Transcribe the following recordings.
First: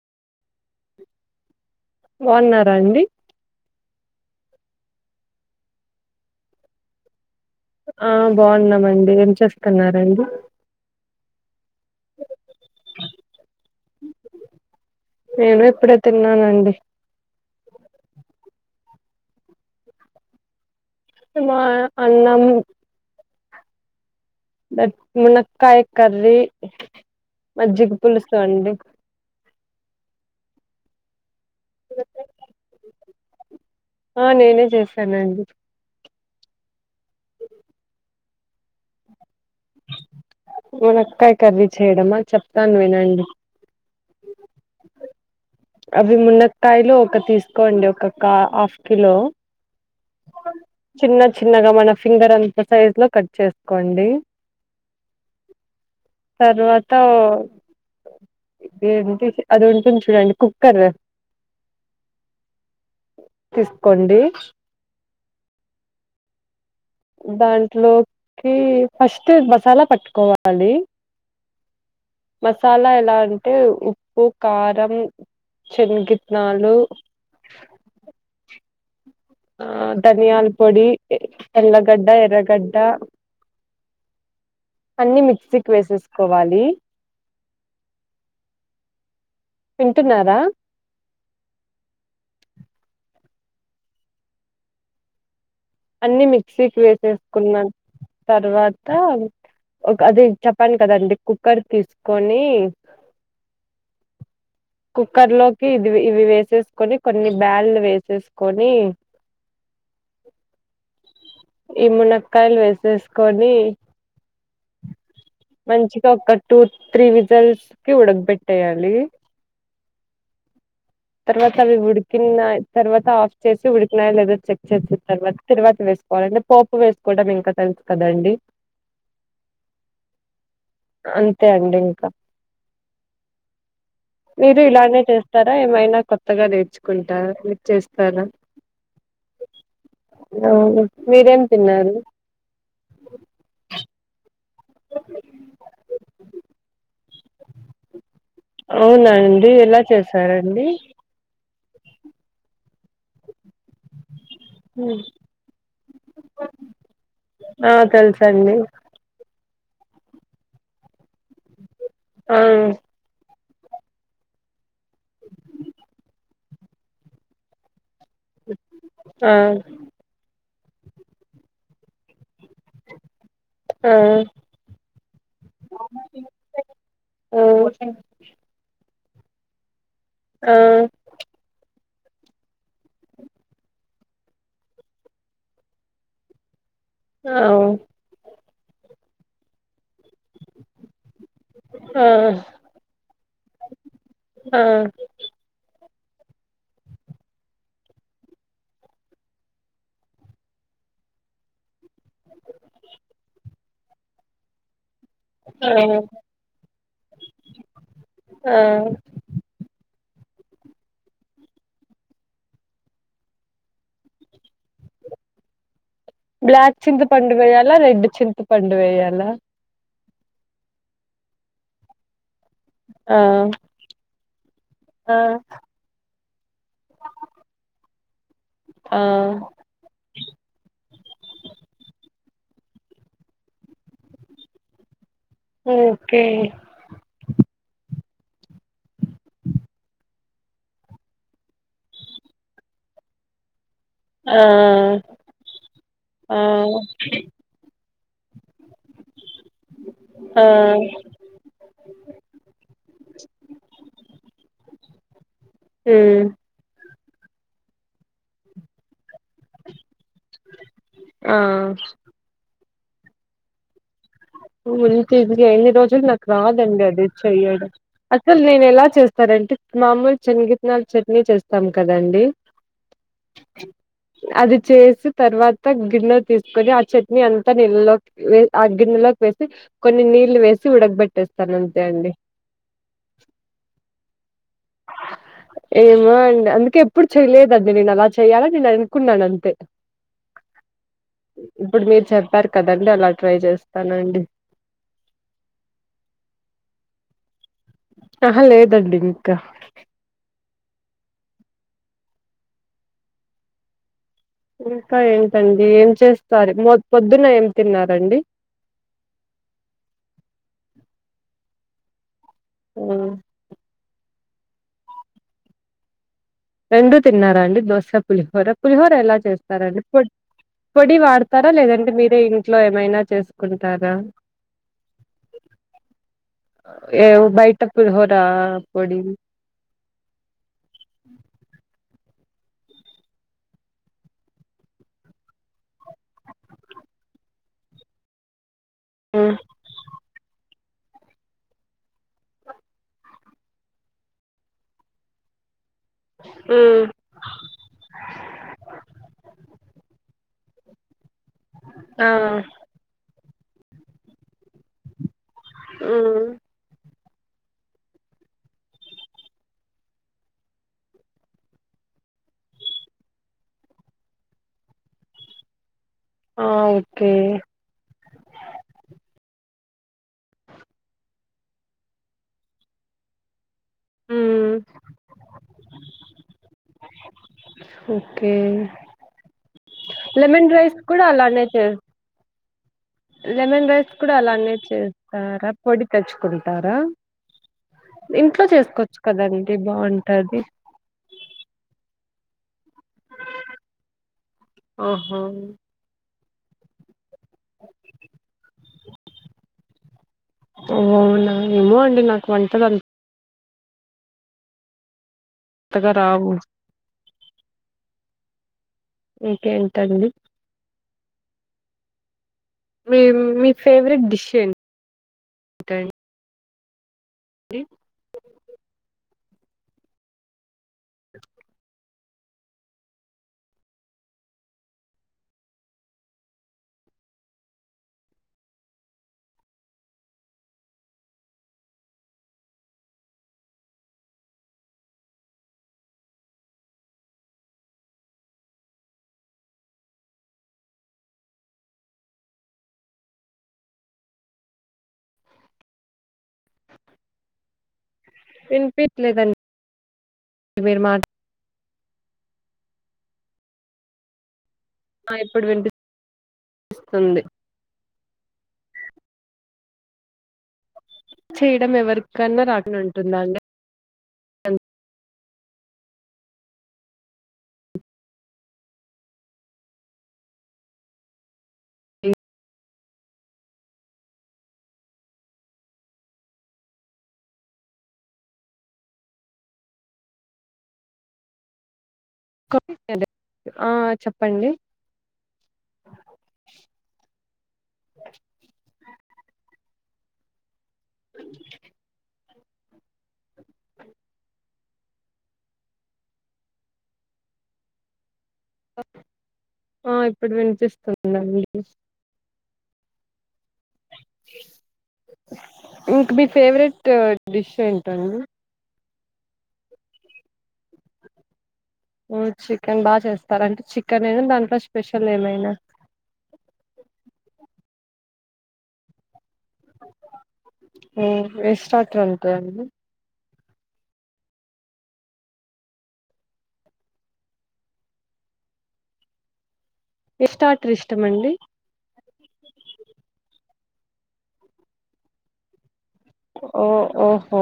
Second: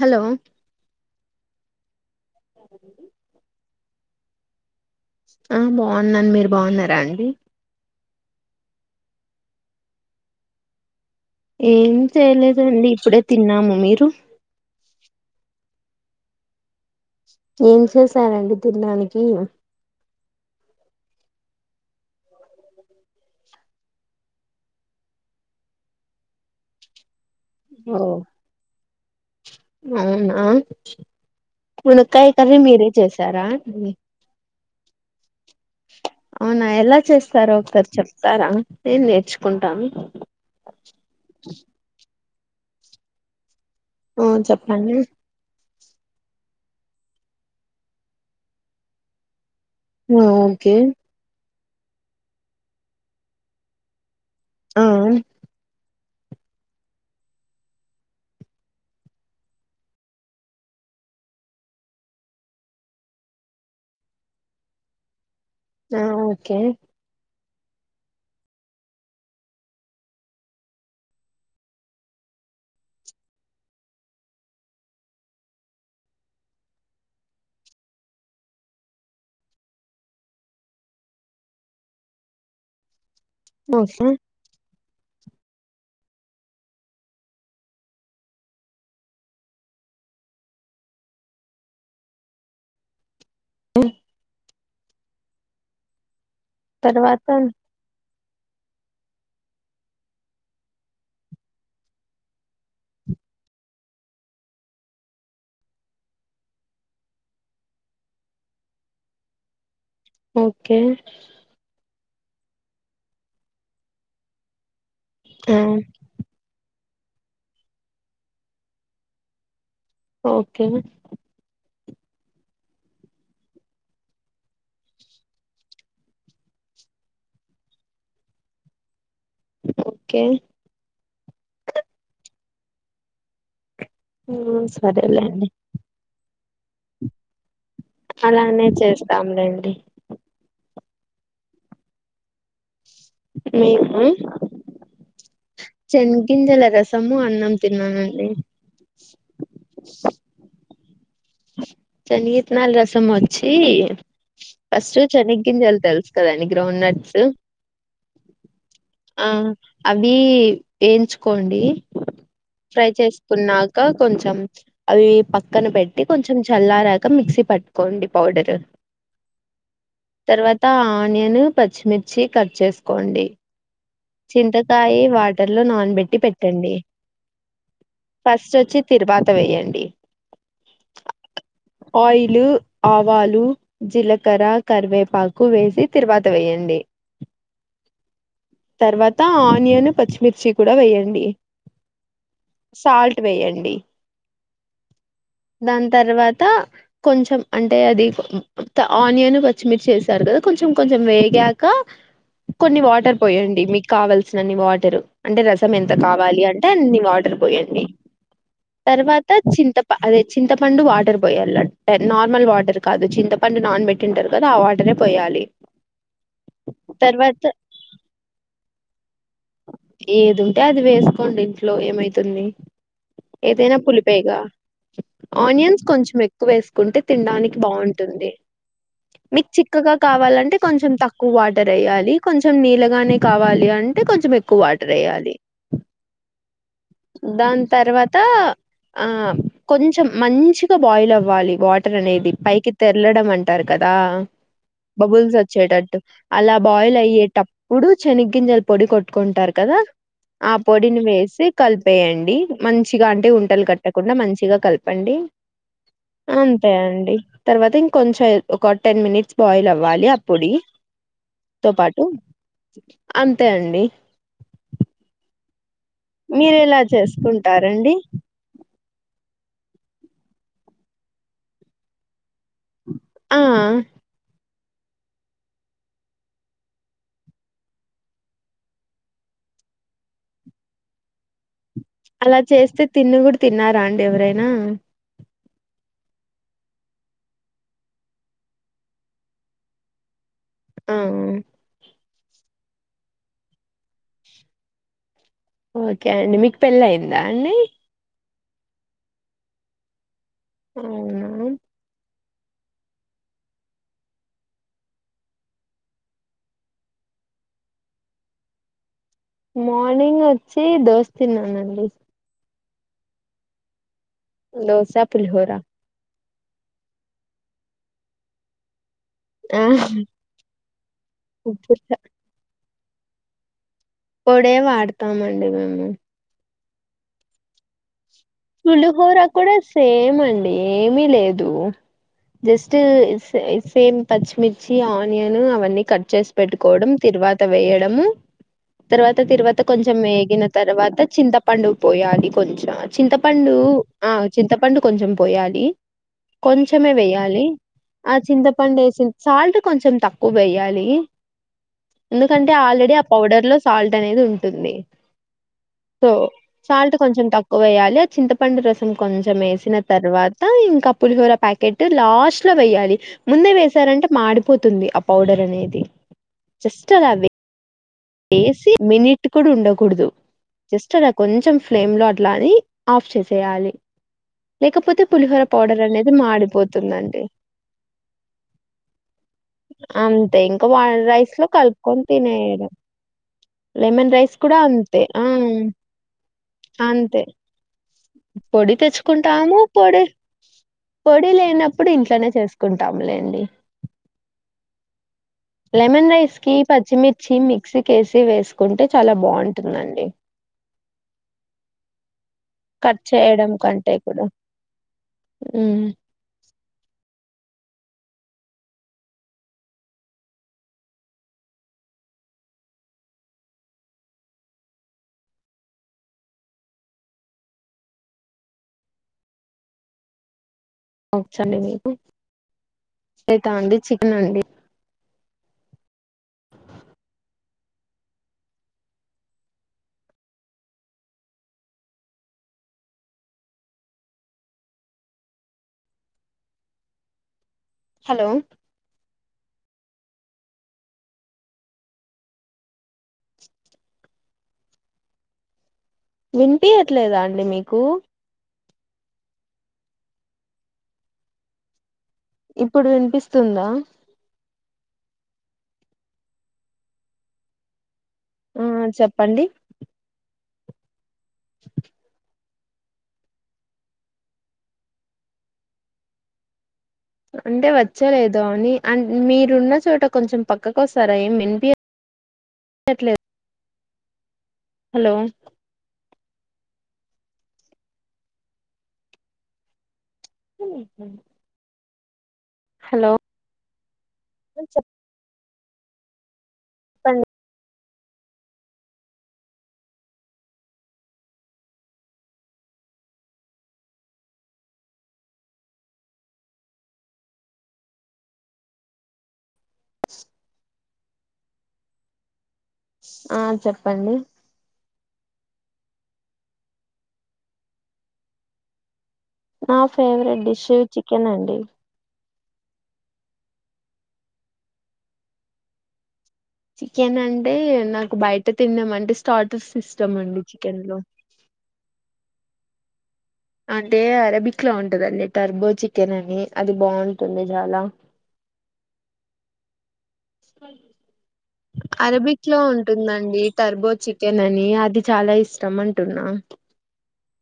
Hello బాగున్నారా అండి ఆ బాగున్నాను మీరు బాగున్నారా అండి ఆ బాగున్నామండి ఏం చేస్తున్నరూ అండి ఏం చేయలేదండి ఇప్పుడే తిన్నాము మీరు నేను ఇప్పుడే తిన్నానండి ఏం చేశారండి తినడానికి సిని మా అన్నం మునకాయి కర్రీ మజ్జిగ ఓ పులుసు అండి అవునా మునకాయి కర్రీ మీరే చేసారా ఆ నేనే చేశానండి అవునా ఎలా చేస్తారో ఒకసారి చెప్తారా నేను నేర్చు మనక్కాయ కర్రీ చేయడమా చెప్తాను వినండి ఆ చెప్పండి అవి మునక్కయలు ఒక తీసుకోండి ఒకక్క హాఫ్ కిలో ఆ ఓకే చిన్న చిన్నగా మన ఫింగర్ అంత సైజ్ లో కట్ చేసుకోండి ఆ తర్వాత ఏంటి అది ఉంటుంది చూడండి కుక్కర్ తీసుకోండి ఆ ఓకే దాంట్లోకి ఫస్ట్ మసాలా పట్టుకోవాలి మసాలా ఎలా అంటే ఉప్పు కారం చెన్నగితనాలు ఆ ధనియాల పొడి ఎల్లగడ్డ ఎర్రగడ్డ బోసు అన్ని మిక్సీకి వేసేసుకోవాలి వింటున్నారా అన్ని మిక్సీకి తర్వాత వేసేసుకున్నా తర్వాత అది చెప్పను కదండి కుక్కర్ తీసుకొని కుక్కర్ లోకి ఇది ఇవి వేసేసుకొని కొన్ని బ్యాల్లు వేసేసుకొని ఓకే ఈ మునక్కాయలు వేసేసుకొని ఆ మంచిగా ఒక టూత్ త్రి విజల్స్ కి ఉడగబెట్టేయాలి ఓకే తర్వాతవి ఉడి కిన తర్వాత ఆఫ్ చేసి ఉడికినాయా లేదో చెక్ చేసిన తర్వాత తిరువాత వేస్ సుకోవాలంటే పోపు వేసుకోవటడం ఇంకా తెలుసు కదండి ఓకే అంతే అండి ఇంకా ఆ మీరు ఇలానే సరేలేండి చేస్తారా ఏమైనా కొత్తగా నేర్చుకుంటారా మీ చేస్తారా అలానే చేస్తాంలేండి అ మీరేం తిన్నారు మీమా చెనీగ్ గింజల రస త్తము అన్నం తిన్నానండి అవునా అండి ఎలా చేసారండి చెనిగిత్తనల రసం వచ్చి ఫస్ట్ చనీగ్ గింజలు తెలుసు కదా అండి గ్రౌండ్ నట్స్ సండి ఉమ్ అవి వేయించుకోండి ఆ కున్నాక కొంచెం అవి పక్కన పెట్టి కొంచెం చల్లారాక మిక్సీ పట్ కొడి పౌడర్ ఆ తవాత్ త్త ఆనియన్ పచ్చిమిర్చి కట్ చేసుకోండి ఆ చింతకాయ వాటర్ లో నానబెట్టి పెట్టండి ఆ ఆ ఫస్ట్ ఓచ్చి తిరుమాత వేయండి ఆ ఆయిల్ ఆవాలు జీలకర్ర కరివేపాకు వేసి తీరువాత వేయండి అవు తర్వాత ఆనియన్ పచ్చిమిర్చి కూడా వేయండి సాల్ట్ వేయండి ఆ దాని తర్వాత కొంచెం అంటే అది ఆనియన్ పచ్చిమిర్చి చేసారు కదా కొంచెం కొం చెం వేగాక కొన్ని వాటర్ పోయండి మీకు కావల్సినన్ని వాటరు అంటే ఆ రసం ఎంత కావాలి అంటే అన్ని వాటర్ పోయండి ఆ ఆ తర్వాత చింత ప అదే చింతపండు వాటర్ పోయాలి నార్మల్ వాటర్ కాదు చింతపండు నాన్ పెట్టింటారు కదా ఆ వాటర్ రే పోయాలి బ్లాక్ చింతపండు తర్వాత వేయాలా రెడ్ చింత పండు వేయాలా ఏది ఉంటే అది వేసుకోండి ఇంట్లో ఏమైతుంది ఆ ఏదైనా పులుపేగా ఆ ఆనియన్స్ కొంచెం ఎక్కువ వేసుకుంటే తినడానికి బాఉంటుంది ఆ మీకు చిక్కగా కావాలంటే కొంచెం తక్కువ వాటర్ ఏయ్యాలి కొంచెం నీళ్ళగానే కావాలి అంటే కొంచెం ఎక్కువ వాటర్ వేయ్యాలి ఓకే దాని తర్వాత ఆ కొంచెం మంచిగా బాయిల్ అవ్వాలి వాటర్ అనేది పైకి తెర్లడం అంటారు కదా ఆ బబుల్స్ వచ్చేటట్టు ఆ అలా బాయిల్ అయ్యేటప్పుడు శనీగ గంజల్ పొడి కొట్టుంటారు కదా ఆ పొడిని వేసి కలిపేయండి మంచిగా అంటే ఉండలు కట్టకుండా మంచిగా కలిప్ చెప్పండి ఉమ్ అంతే అండి తర్వాత ఇంకొంచెం ఏ ఒక టెన్ మినిట్స్ బాయిల్ అవ్వాలి ఆ పొడి ఆ తో పాటు అంతే అండి ఇంతిసిగా ఇన్ని రోజులు నాకు మీరు ఎలా రాదండి అది చెయ్యడు చేసుకుంటారండి అసలు నేను ఎలా చేస్తారంటే మామూలు చెన్నగితనాలు చట్నీ చేస్తాం కదండి ఆ అది చేసి తర్వాత గిన్నె తీసుకొని ఆ చట్నీ అంతా నీలలోకి వేస్ ఆ గిన్నెలో వేసి కొన్ని నీళ్లు వేసి ఉడకబెట్టేస్తానన్ అలా చేస్తే తిన్న కూడా తిన్నారా అండి ఎవరైనా ఏమో అండి అందుకే ఎప్పుడు చెయ్యలేదండి నేను అలా చెయ్యాలని నేను అనుకున్నాను అంతే. ఆ ఇప్పుడు మీరు చెప్పారు కదండి అలా ట్రై చేస్త్ స్తాను అండి ఓకే అండి మీకు పెళ్ళై అయిందా అండి. ఆహా లేదండి ఇంకా. అవునా ఇంకా ఏంటండి ఏం చేస్తారు మొద్ పొద్దున్నా ఏం తిన్నారండి. మార్నింగ్ వచ్చీ దోశ తిన్నానండి. ఆ దోశా, పులిహోరా. రెండూ తిన్నార అండి దోశా, పులిహోర పులిహోర్ రా ఎలా ఆ చేస్తారండి పొడ్ పొడి వాడుతారా లేదంటే ఉప్పిట మీరే ఇంట్లో ఏమైనా చేసుకుంట్ పొడే వాడతామండి మేము. ఏవ్ బయట పులిహోర్ పులిహోరా కూడా సేమ్ అండీ ఏమీ లేదూ. జస్టూ సె సేమ్ పచ్చిమిర్చి, ఆనియనూ అవన్నీ కట్ చేసి పెట్టుకోవడం తిరువాత్ తా వెయ్యడము. తర్వాత హ్మ్. తిరువాత కొంచెం వేగిన తర్వాత చింతపండు పొయ్యాలి కొంచెం చింత పండూ ఆ చింతపండు కొంచెం పొయ్యాలి. హ్మ్. కొంచెమే వెయ్యాలి ఆ చింతపండు ఏసిన్ సాల్ట్ కొంచెం తక్కువ్ వెయ్యాలీ ఆ ఎందుకంటే ఆల్రెడీ ఆ పౌడర్ లో సాల్ట్ అనేది ఉంటుంది. సో హ్మ్. సాల్ట్ కొంచెం తక్కువ వెయ్యాలి. చింతపండు రసం కొంచెం ఏసిన తర్వాతా ఇంకా పులిహోర ప్యాకెట్ లాస్ట్లో వెయ్యాలి. ముందే వేసారంటే మాడిపోతుంది ఆ పౌడర్ అనేది. ఆ ఓకే ఏసి మినిట్ కూడ ఉండకూడదు. జస్ట్ అలా కొంచెం ఫ్లేమ్ లో అట్లా అనీ ఆఫ్ చేసేయాలి. హ్మ్. లేకపోతే పులిహోర పౌడర్ అనేది మాడిపోతుందండి. ఓకే అంతే లెమన్ ఇంకా రైస్ వా కూడా రైస్ అలానే లో చే కల్పుకొన్ తినేయి లెమన్ లెమెన్ రైస్ అలానే కూడా అంతే ఆ చేస్తారా పొడి తెచ్చుకుంటారా అంతే. ఇంట్లో పొడి చేసుకోవచ్చు కదండి తెచ్చుకుంటాము పొడి బాగుంటది పొడి లేనప్పుడు ఇంట్లోనే చేసుకుంటాములేండి. ఆహా లెమెన్ రైస్ కీ పచ్చిమిర్చి మిక్సీ కేసి వేసుకుంటే చాలా బాగుంటుందండి. ఓ అవునా ఏమో అండి నాకు వంటల్ అవి కట్ చేయడం కంటే కూడా హ్మ్. అంతగా రావు ఇంకేంటండి మీ మీ ఫేవరెట్ డిష్ ఏం [inaudible] టం [inaudible] డి వచ్చా అండి మీకు [inaudible] రెట్టా అండి చికెన్ అండి. హలో వినిపీయట్లేదా అండి మీకూ వినిపీయట్లేదం [inaudible] మీరు మాట్ [inaudible] ఇప్పుడు వినిపిస్తుందా ఆ ఇప్పుడు విన్ పిస్తుంది ఆ చెప్పండి చేయడం ఎవరికన్నా రాకుడా ఉంటుందా అండి అంటే వచ్చలేదు అని అ మీరున్న చోట కొంచెం పక్కకు వస్తారా ఏమ్ వి ఏ లేదు హలో హలో! ఆ చెప్పండి చెప్పండి అ ఆ ఇప్పుడు వినిపిస్తుందండి ఆ చెప్పండి ఇంక మీ ఫేవరెట్ డిష్ ఏంటండి నా ఫేవరెట్ డిష్ చికెన్ అండి చికెన్ బాగా చేస్తార అంటే చికెన్ అనా దాంట్లో స్పెషల్ ఏమైనా చికెన్ అంటే నాకు బయట తిన్నామనడము అంటే స్టార్టర్ ఇస్టమ్ అండి చికెన్ లో డ అంటే అరబిక్లా ఉంటుదండి టర్బో చికెన్ అని అది బాగుంటుంది చాలా ఎ స్టర్టర్ ఇష్టమండి అరబిక్ లో ఉంటుందండి టర్బో చికెన్ అని అది చాలా ఇష్టం అంటే ఓ ఓహో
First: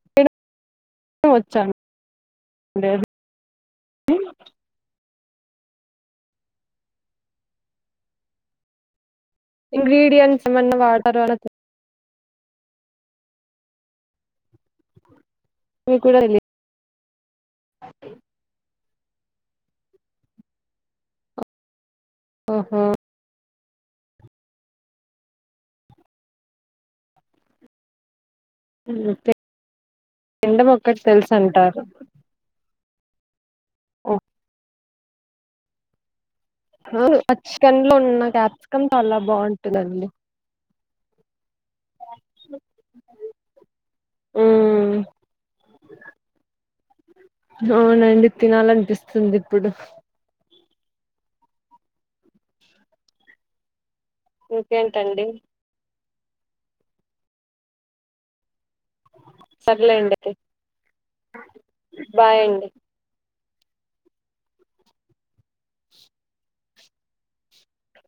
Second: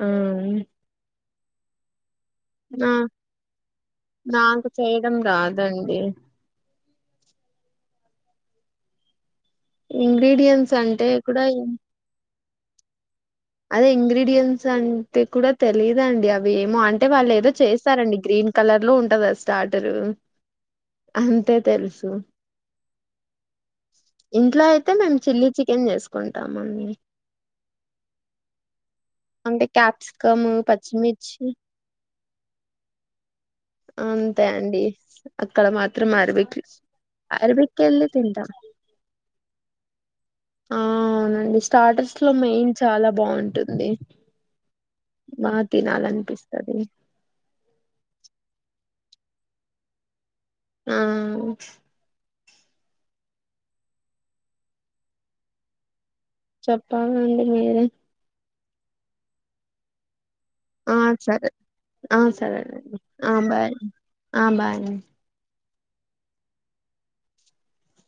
ఆ వచ్చా మీ నా నాకు చేయడం రాదండి ఇంగ్రీడియయంట్స్ ఏమన్న ఇంగ్రీడియంట్స్ అంటే వాటర్ అలా కూడా అదే ఇంగ్రీడియయంన్ట్స్ అంటే కూడా మీకు కూడా తెలిదుండి తెలిదు అవి ఏమో అంటే వాళ్ళు ఏదో చేస్తారండి గ్రీన్ కలర్ లో ఉంటంది స్టటరు అంతే తెలుసు ఆహా ఇంట్లో అయితే మేము చిల్లీ చికెన్ చేసుకుంటామండి అంటే క్యాప్సికమ్ తినడం ఒక్కటి తెలుసు పచ్చిమిర్చి అంటారు అంతే అండి అక్కడ మాత్రము చికెన్ లో ఉన్న క్యాప్సికమ్ చాలా బాగుంటుందండి ఆ అవునండి స్టార్టర్స్ లో మెయిన్ చాలా బాగుంటుంది ఉమ్ బా తినాలనిపిస్తది అవునండి తినాలనిపిస్తుంది ఇప్పుడు ఆ ఇంకేంటండి చెప్పాలండి మీరే సర్లే ఆ సరే ఆ బాయ్ అండి సరేనండి ఆ బాయ్ ఆ బాయ్